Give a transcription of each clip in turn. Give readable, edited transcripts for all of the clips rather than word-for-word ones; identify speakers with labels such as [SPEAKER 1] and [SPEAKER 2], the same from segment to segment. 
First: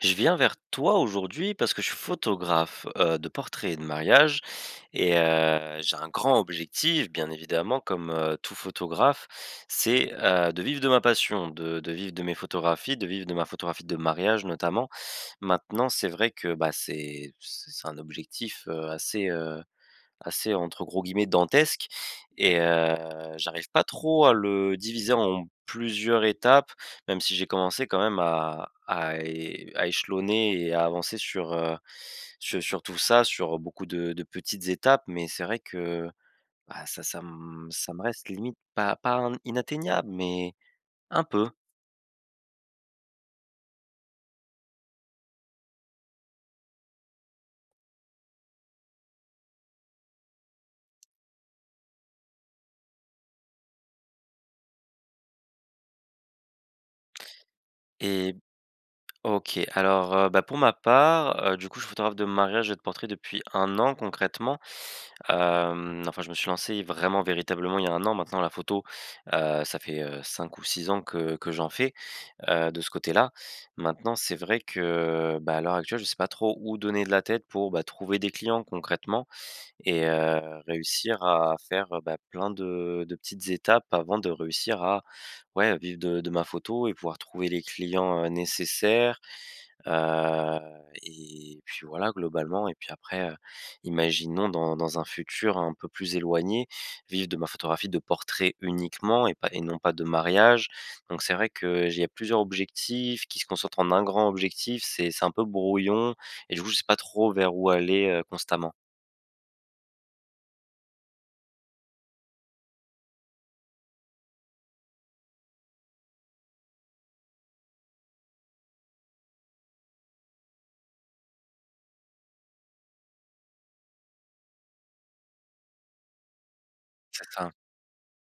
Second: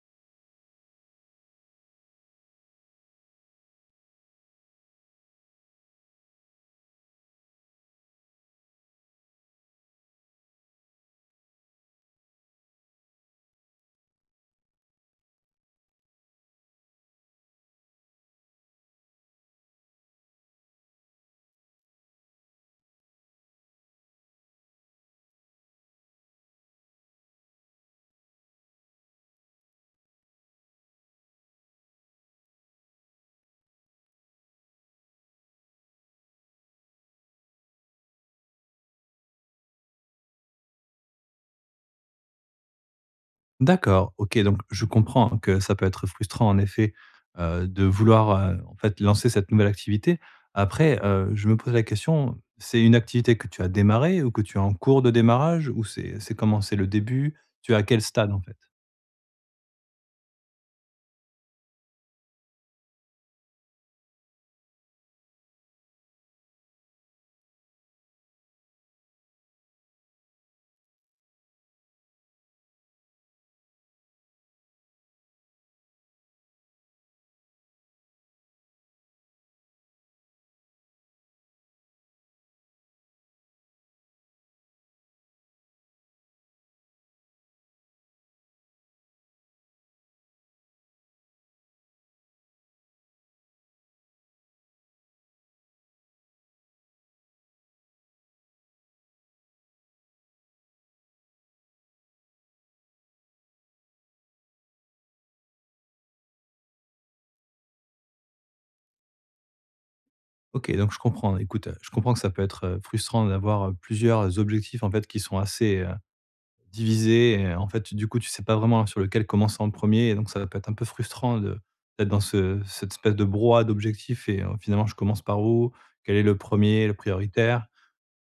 [SPEAKER 1] Je viens vers toi aujourd'hui parce que je suis photographe de portraits et de mariage et j'ai un grand objectif, bien évidemment, comme tout photographe, c'est de vivre de ma passion, de vivre de mes photographies, de vivre de ma photographie de mariage notamment. Maintenant, c'est vrai que bah, c'est un objectif assez, assez entre gros guillemets «dantesque» et heu, j'arrive pas trop à le diviser en plusieurs étapes, même si j'ai commencé quand même à é à échelonner et à avancer sur, sur tout ça, sur beaucoup de petites étapes. Mais c'est vrai que, bah, ça me reste limite pas in inatteignable, mais un peu
[SPEAKER 2] D'accord, OK, donc je comprends que ça peut être frustrant en effet, de vouloir, en fait lancer cette nouvelle activité. Après, je me pose la question, c'est une activité que tu as démarrée ou que tu es en cours de démarrage ou c'est comment? C'est le début? Tu es à quel stade
[SPEAKER 1] et
[SPEAKER 2] en fait?
[SPEAKER 1] OK. Alors, bah, pour ma part, du coup, je suis photographe de mariage et de portrait depuis 1 an concrètement. Hem, enfin, je me suis lancé vraiment véritablement il y a 1 an. Maintenant la photo, ça fait, 5 ou 6 ans que j'en fais, de ce côté-là. Maintenant, c'est vrai que, bah, à l'heure actuelle, je ne sais pas trop où donner de la tête pour, bah, trouver des clients concrètement et réussir à faire, bah, plein de petites étapes avant de réussir à, ouais, vivre de ma photo et pouvoir trouver les clients, nécessaires. Heu et puis voilà globalement et puis après, imaginons dans un futur un peu plus éloigné, vivre de ma photographie de portrait uniquement et non pas de mariage. Donc c'est vrai que j'ai il y a plusieurs objectifs qui se concentrent en un grand objectif, c'est un peu brouillon et du coup je sais pas trop vers où aller, constamment.
[SPEAKER 2] OK, donc je comprends. Écoute, je comprends que ça peut être, frustrant d'avoir, plusieurs objectifs en fait qui sont assez, divisé et en fait, du coup, tu sais pas vraiment sur lequel commencer en premier et donc ça peut être un peu frustrant de d'être dans ce cette espèce de brouhaha d'objectifs et finalement, je commence par où? Quel est le premier le
[SPEAKER 1] C'est ça.
[SPEAKER 2] prioritaire?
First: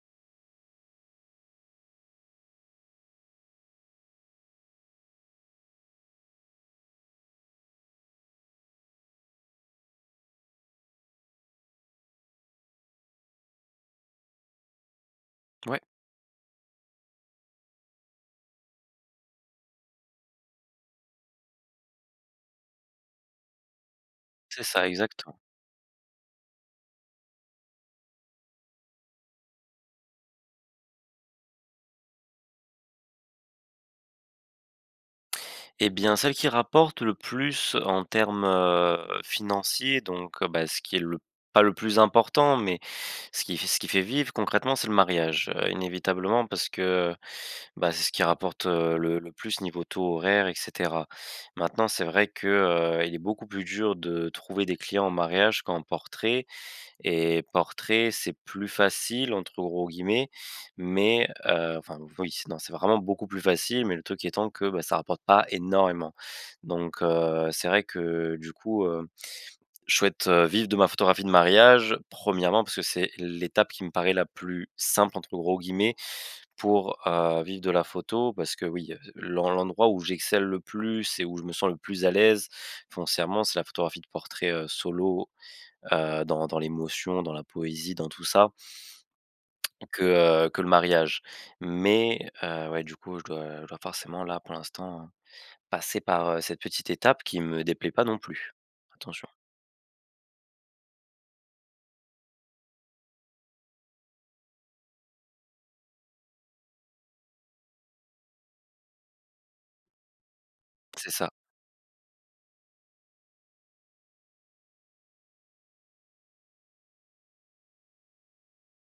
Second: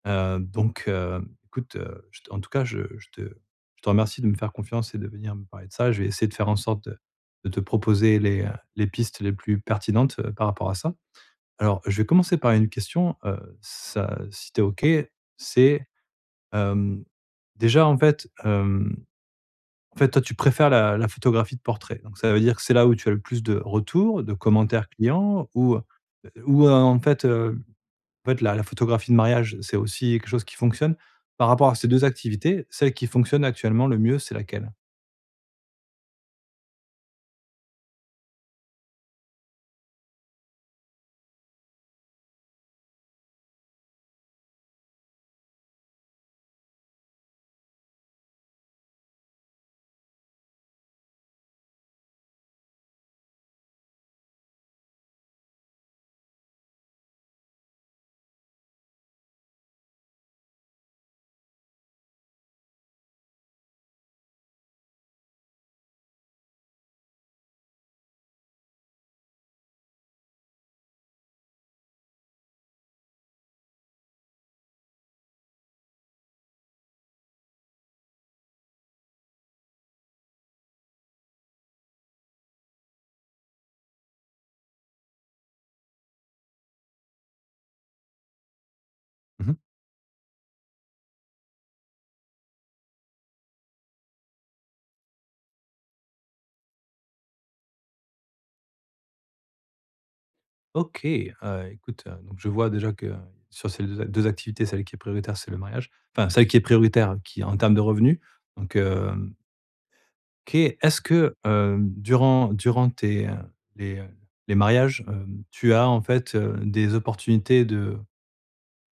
[SPEAKER 2] Donc écoute, je te en tout cas, je te remercie de me faire confiance et de venir me parler de ça. Je vais essayer de faire en sorte de te proposer les pistes les plus pertinentes, par rapport à ça. Alors, je vais commencer par une question, ça si tu es OK,
[SPEAKER 1] Ouais.
[SPEAKER 2] c'est, hem, déjà, en fait, toi, tu préfères la photographie de portrait. Donc ça veut dire que c'est là où tu as le plus de retours, de
[SPEAKER 1] C'est ça,
[SPEAKER 2] commentaires
[SPEAKER 1] exact.
[SPEAKER 2] clients ou, en fait la photographie de mariage, c'est aussi quelque chose qui fonctionne. Par rapport à ces 2 activités, celle qui fonctionne actuellement le mieux, c'est laquelle?
[SPEAKER 1] Eh bien, celle qui rapporte le plus en termes, financiers, donc bah, ce qui est le pas le plus important, mais ce qui fait vivre concrètement, c'est le mariage, inévitablement parce que, bah, c'est ce qui rapporte, le plus niveau taux horaire et cetera. Maintenant, c'est vrai que, il est beaucoup plus dur de trouver des clients en mariage qu'en portrait et portrait, c'est plus «facile» entre gros guillemets, mais enfin oui, c'est non, c'est vraiment beaucoup plus facile, mais le truc étant que, bah, ça rapporte pas énormément. Donc c'est vrai que du coup, je souhaite, vivre de ma photographie de mariage, premièrement parce que c'est l'étape qui me paraît la plus «simple» entre gros guillemets pour, vivre de la photo. Parce que oui, l'endroit où j'excelle le plus et où je me sens le plus à l'aise foncièrement, c'est la photographie de portrait, solo, dans l'émotion, dans la poésie, dans tout ça
[SPEAKER 2] Mmh.
[SPEAKER 1] que, que le mariage. Mais, ouais, du coup, je dois forcément là, pour l'instant, passer par, cette petite étape qui me déplaît pas non plus. Attention.
[SPEAKER 2] OK, écoute, donc je vois déjà que sur ces 2 a activités, celle qui est prioritaire, c'est le mariage. Enfin, celle qui est prioritaire, qui en termes de revenus. Donc, OK. Est-ce
[SPEAKER 1] C'est ça.
[SPEAKER 2] que, durant tes, les, euh, les mariages, tu as en fait, des opportunités de,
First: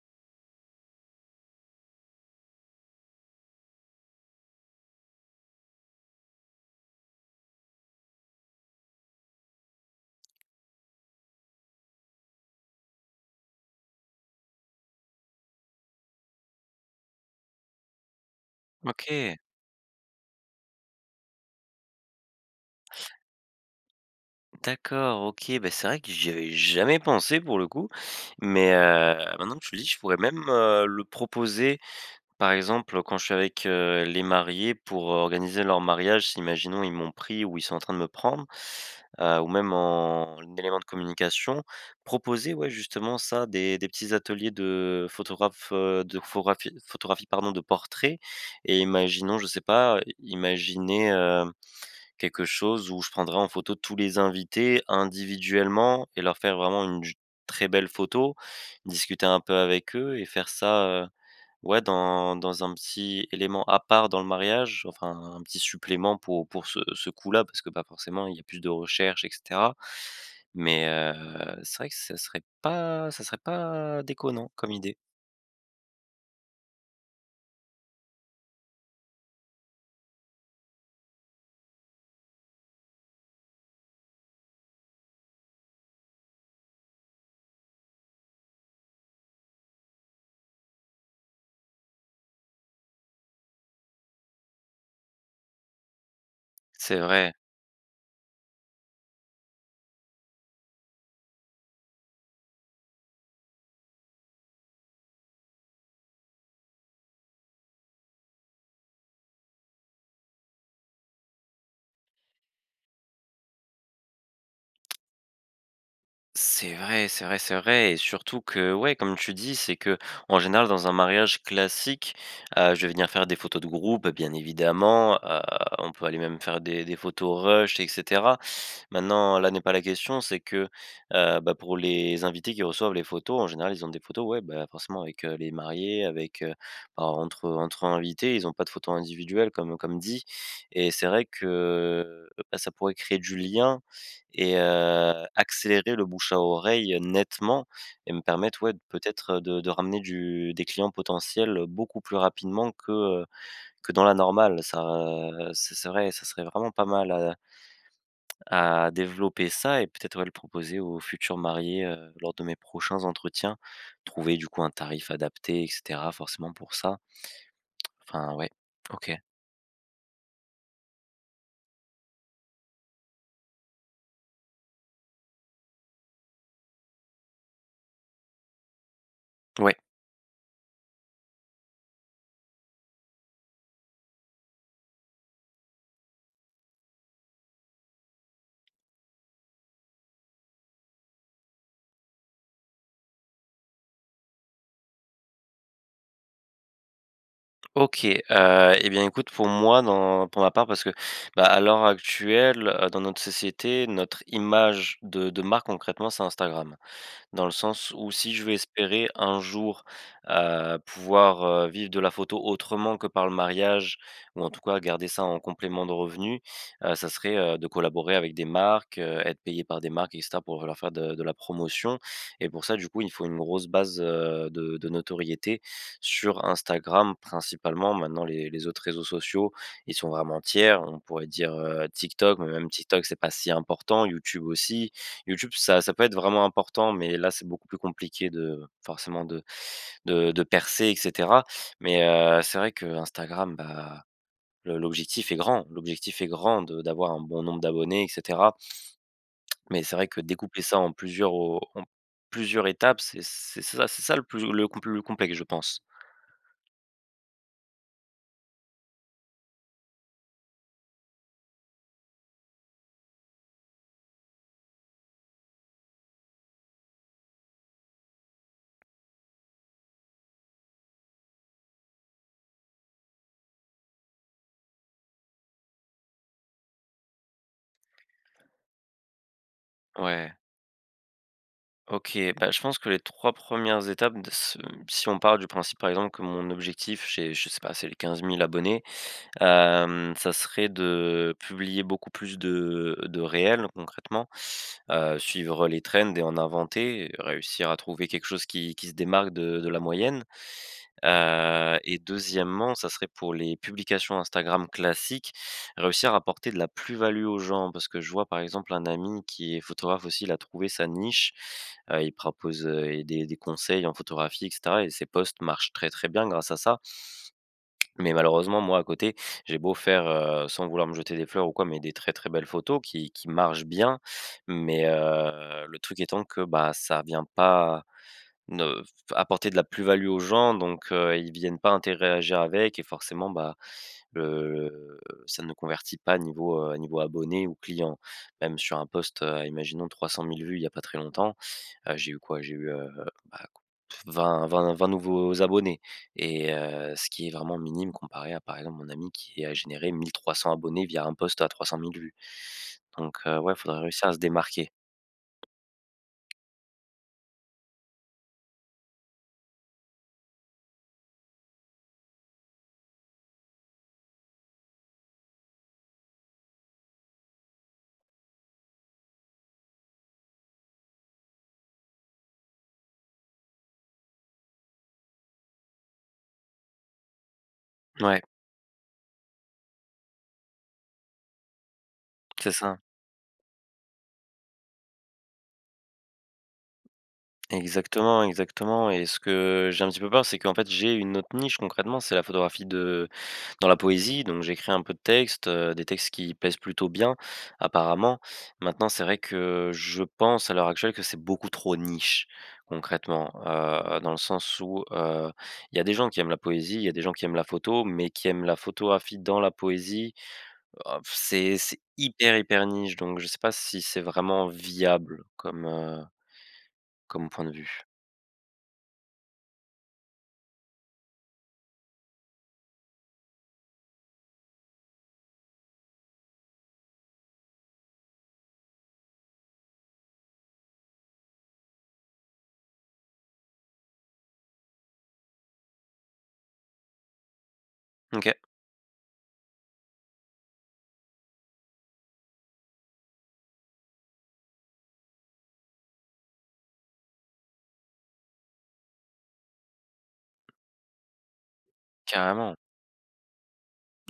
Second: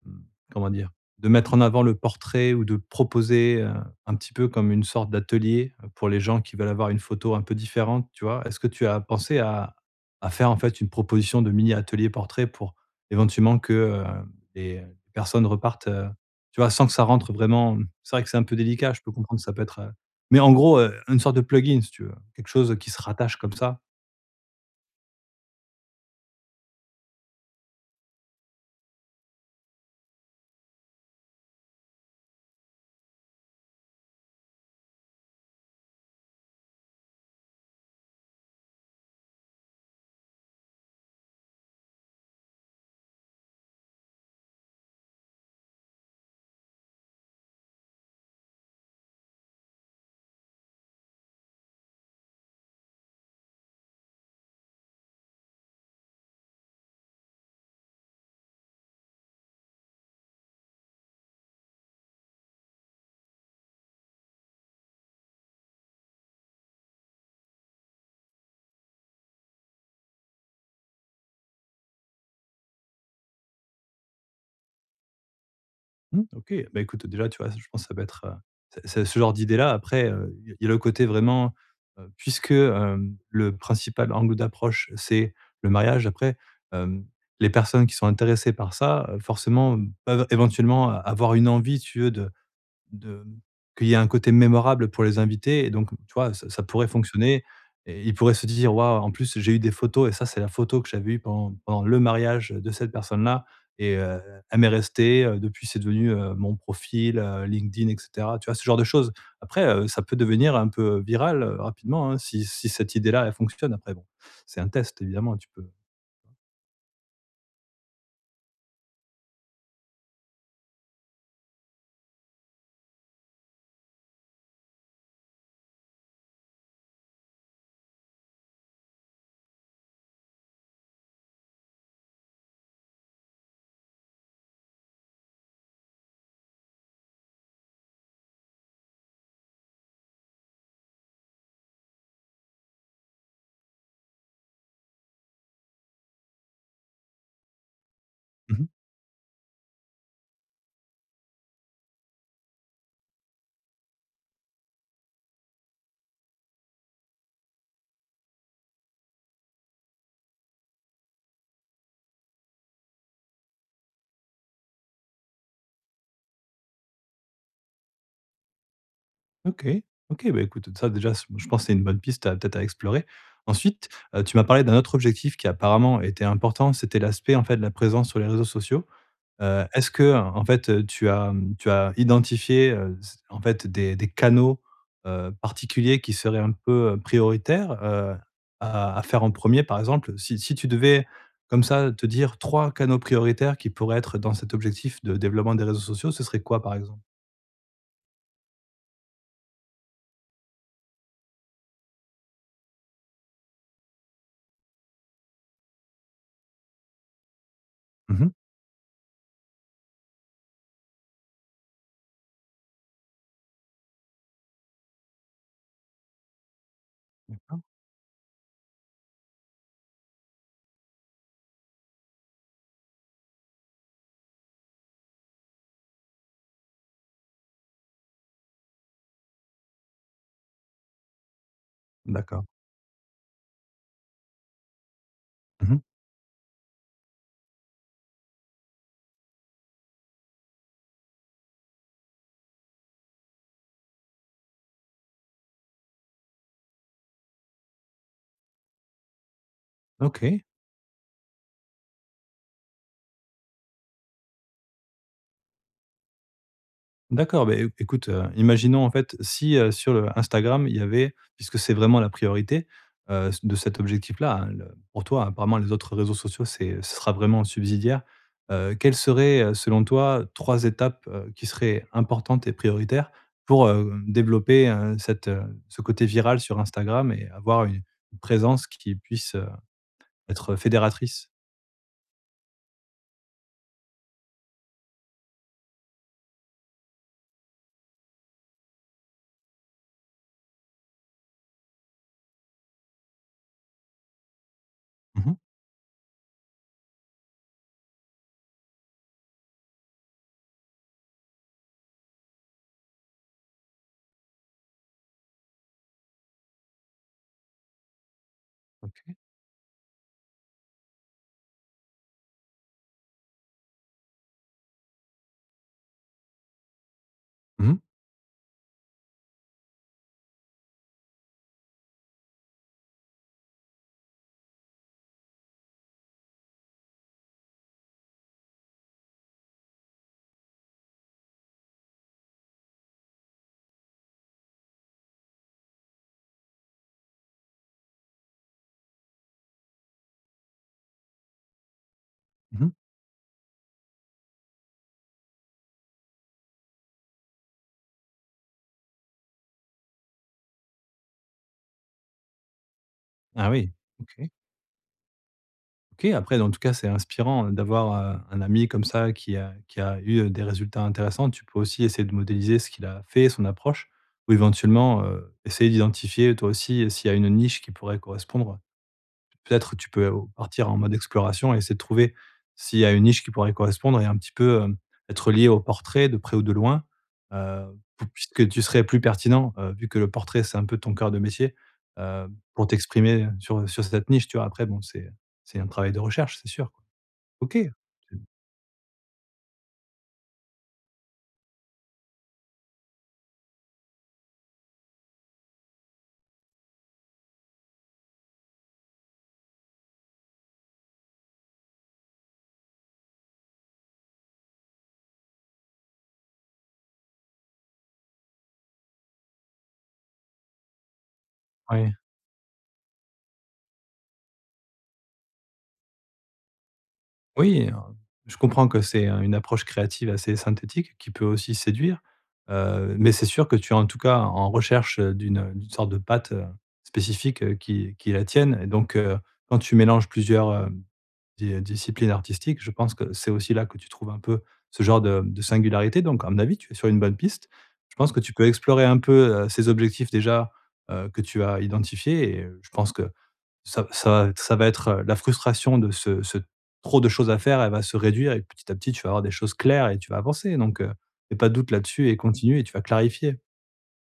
[SPEAKER 2] mmh, comment dire? De mettre en avant le portrait ou de proposer, un petit peu comme une sorte d'atelier, pour les gens qui veulent avoir une photo un peu différente, tu vois? Est-ce que tu as pensé à faire, en fait, une proposition de mini atelier portrait pour éventuellement que, les personnes repartent, tu vois, sans que ça rentre vraiment c'est vrai que c'est un peu délicat, je peux
[SPEAKER 1] OK,
[SPEAKER 2] comprendre, que ça peut être, mais en gros, une sorte de plugin, si tu veux, quelque chose qui se rattache comme ça.
[SPEAKER 1] d'accord, OK, bah, c'est vrai que j'y avais jamais pensé pour le coup, mais, maintenant que tu le dis, je pourrais même, le proposer. Par exemple, quand je suis avec, les mariés pour, organiser leur mariage, si imaginons ils m'ont pris ou ils sont en train de me prendre, ou même en élément de communication, proposer, ouais, justement ça, des petits ateliers de photographes, de photographie photographie, pardon, de portraits et imaginons, je sais pas, imaginer, quelque chose où je prendrai en photo tous les invités individuellement et leur faire vraiment une j très belle photo, discuter un peu avec eux et faire ça, ouais, dans un petit élément à part dans le mariage, enfin un petit supplément pour ce coup-là, parce que, bah, forcément, il y a plus de recherche et cetera. Mais, c'est vrai que ça serait pas déconnant comme idée.
[SPEAKER 2] Mmh, OK. Bah, écoute, déjà, tu vois, je pense que ça peut être, c'est ce genre d'idée-là. Après, il y a le côté vraiment, puisque, le principal angle d'approche, c'est le mariage, après, hem, les personnes qui sont intéressées par ça, forcément, peuvent éventuellement avoir une envie, si tu veux, de qu'il y ait un côté mémorable pour les invités et donc, tu vois, ça ça pourrait
[SPEAKER 1] C'est vrai.
[SPEAKER 2] fonctionner et ils pourraient se dire: «Waouh, en plus, j'ai eu des photos et ça, c'est la photo que j'avais eue pendant le mariage de cette personne-là et elle m'est restée, depuis c'est devenu, mon profil, LinkedIn» et cetera, tu vois? Ce genre de choses. Après, ça peut devenir un peu viral, rapidement, hein, si cette idée-là, elle fonctionne. Après bon, c'est un test évidemment, tu peux.
[SPEAKER 1] C'est vrai, c'est vrai, c'est vrai et surtout que, ouais, comme tu dis, c'est que en général, dans un mariage classique, je vais venir faire des photos de groupe, bien évidemment, on peut aller même faire des photos rush et cetera. Maintenant, là n'est pas la question, c'est que, bah, pour les invités qui reçoivent les photos, en général, ils ont des photos, ouais, bah, forcément avec, les mariés, avec, bah, entre invités, ils ont pas de photos individuelles comme dit et c'est vrai que, bah, ça pourrait créer du lien et accélérer le bouche à oreille, nettement et me permettre,
[SPEAKER 2] Mmh.
[SPEAKER 1] ouais, de peut-être, de ramener du des clients potentiels, beaucoup plus rapidement heu, que dans la normale. Ça, c'est ce serait ça serait vraiment pas mal à développer ça et peut-être, ouais, le proposer aux futurs mariés, lors de mes prochains entretiens. Trouver du coup un tarif adapté et cetera forcément pour ça. Enfin, ouais, OK.
[SPEAKER 2] OK. OK, bah, écoute, ça déjà, c je pense que c'est une bonne piste à peut-être à explorer. Ensuite, tu m'as parlé d'un autre objectif qui apparemment était important, c'était l'aspect, en fait, de la présence sur les réseaux sociaux.
[SPEAKER 1] Ouais.
[SPEAKER 2] Est-ce que, en fait, tu as, mmh, tu as identifié, c en fait, des canaux, particuliers qui seraient un peu, prioritaires, à faire en premier. Par exemple, si tu devais comme ça te dire 3 canaux prioritaires qui pourraient être dans cet objectif de développement des réseaux sociaux, ce serait quoi, par exemple?
[SPEAKER 1] OK, et bien écoute, pour moi, dans pour ma part, parce que, bah, à l'heure actuelle, dans notre société, notre image de marque concrètement, c'est Instagram. Dans le sens où
[SPEAKER 2] Mmh.
[SPEAKER 1] si je veux espérer un jour, pouvoir, vivre de la photo autrement que par le mariage ou en tout cas garder ça en complément de revenus, ça serait, de collaborer avec des marques, être payé par des marques et cetera pour leur faire de la promotion et pour ça, du coup, il faut une grosse base, de notoriété sur Instagram principalement. Maintenant les autres réseaux sociaux, ils sont vraiment tiers. On pourrait dire, TikTok,
[SPEAKER 2] D'accord.
[SPEAKER 1] mais même TikTok, c'est pas si important, YouTube aussi. YouTube,
[SPEAKER 2] Mmh.
[SPEAKER 1] ça peut être vraiment important, mais là, c'est beaucoup plus compliqué de forcément de percer et cetera. Mais, c'est vrai qu'Instagram, bah, le l'objectif est grand. L'objectif est grand de d'avoir un bon nombre d'abonnés et cetera. Mais c'est vrai que
[SPEAKER 2] OK.
[SPEAKER 1] découper ça en plusieurs au en plusieurs étapes, c'est ça le plus le complexe, je pense.
[SPEAKER 2] D'accord, beh, éc écoute, imaginons en fait si, sur le Instagram, il y avait puisque c'est vraiment la priorité, de cet objectif-là, hein, le pour toi, apparemment les autres réseaux sociaux, c'est ce sera vraiment subsidiaire. Quelles seraient, selon toi, 3 étapes, qui seraient importantes et prioritaires pour, développer, cette, ce côté viral sur Instagram et avoir une présence qui puisse,
[SPEAKER 1] Ouais,
[SPEAKER 2] être fédératrice?
[SPEAKER 1] OK. Bah, je pense que les 3 premières étapes de ce si on part du principe, par exemple, que mon objectif, j'ai je sais pas, c'est les 15 000 abonnés. Ça serait de publier beaucoup plus de réels concrètement,
[SPEAKER 2] Mmh.
[SPEAKER 1] suivre les trends et en inventer, réussir à trouver quelque chose qui se démarque de la moyenne, et deuxièmement, ça serait pour les publications Instagram classiques, réussir à apporter de la plus-value aux gens. Parce que je vois par exemple un
[SPEAKER 2] OK.
[SPEAKER 1] ami qui est photographe aussi, il a trouvé sa niche, il propose, et des conseils en photographie et cetera et ses posts marchent très, très bien grâce à ça
[SPEAKER 2] Mmh mh.
[SPEAKER 1] mais malheureusement, moi, à côté, j'ai beau faire, sans vouloir me jeter des fleurs ou quoi, mais des très, très belles photos qui marchent bien. Mais, le truc étant que, bah, ça vient pas ne apporter de la plus-value aux gens donc ils viennent pas interagir avec et forcément, bah, heu, ça ne convertit pas niveau, niveau abonné ou client. Même sur un post, imaginons 300 000 vues il y a pas très longtemps, j'ai eu quoi? J'ai eu,
[SPEAKER 2] Mmh.
[SPEAKER 1] bah, qu 20-20-20 nouveaux abonnés et ce qui est vraiment minime comparé à, par exemple, mon ami qui a généré 1 300 abonnés via un post à 300 000 vues. Donc
[SPEAKER 2] Ah
[SPEAKER 1] ouais,
[SPEAKER 2] oui,
[SPEAKER 1] faudrait réussir à se
[SPEAKER 2] OK.
[SPEAKER 1] démarquer.
[SPEAKER 2] OK, après, en tout cas, c'est inspirant hein, d'avoir, un ami comme ça qui a eu, des résultats intéressants. Tu peux aussi essayer de modéliser ce qu'il a fait, son approche ou éventuellement, essayer d'identifier toi aussi s'il y a une niche qui pourrait correspondre peut-être tu peux partir en mode exploration et essayer de trouver s'il y a une niche qui pourrait correspondre et un petit peu, être lié au portrait de près ou de loin, heu, pou
[SPEAKER 1] Ouais,
[SPEAKER 2] puisque tu serais plus pertinent, vu que le portrait, c'est un peu ton cœur de métier, heu,
[SPEAKER 1] c'est
[SPEAKER 2] pour
[SPEAKER 1] ça.
[SPEAKER 2] t'exprimer sur, sur cette niche, tu vois? Après bon, c'est un travail de recherche, c'est sûr, quoi. OK. C'est
[SPEAKER 1] Exactement, exactement et ce que j'ai un petit peu peur, c'est qu'en fait, j'ai une autre niche concrètement, c'est la photographie de dans la poésie, donc j'écris un peu de textes, des textes qui plaisent plutôt bien apparemment. Maintenant, c'est vrai que je pense à l'heure actuelle que c'est beaucoup trop niche concrètement, dans le sens où, il y a des gens qui aiment la poésie, il y a des gens qui aiment la photo, mais qui aiment la photographie dans la poésie, oh, c'est
[SPEAKER 2] ouais.
[SPEAKER 1] hyper, hyper niche donc je sais pas si c'est vraiment viable comme, comme point de
[SPEAKER 2] Oui,
[SPEAKER 1] vue.
[SPEAKER 2] je comprends que c'est, une approche créative assez synthétique qui peut aussi séduire, mais c'est sûr que tu es en tout cas en recherche, d'une, d'une sorte de pâte, spécifique, qui est la tienne et donc quand tu mélanges plusieurs, di disciplines artistiques, je pense que c'est aussi là que tu trouves un peu ce genre de singularité donc à mon avis, tu es sur une bonne piste. Je pense que tu
[SPEAKER 1] OK.
[SPEAKER 2] peux explorer un peu, ces objectifs déjà, que tu as identifiés et je pense que ça va être, la frustration de ce trop de choses à faire, elle va se réduire et petit à petit, tu vas avoir des choses claires et tu vas avancer donc fais pas de doute là-dessus et
[SPEAKER 1] Carrément.
[SPEAKER 2] continue et tu vas clarifier.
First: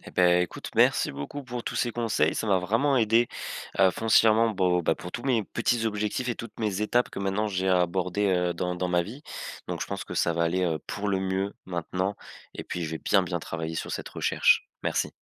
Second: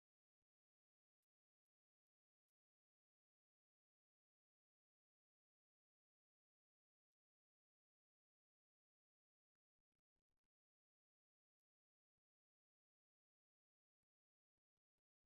[SPEAKER 1] Eh ben, écoute, merci beaucoup pour tous ces conseils. Ça m'a vraiment aidé, foncièrement, bo bah, pour tous mes petits objectifs et toutes mes étapes que maintenant j'ai à aborder, dans ma vie. Donc je pense que ça va aller, pour le mieux maintenant et puis je vais bien, bien travailler sur cette recherche. Merci.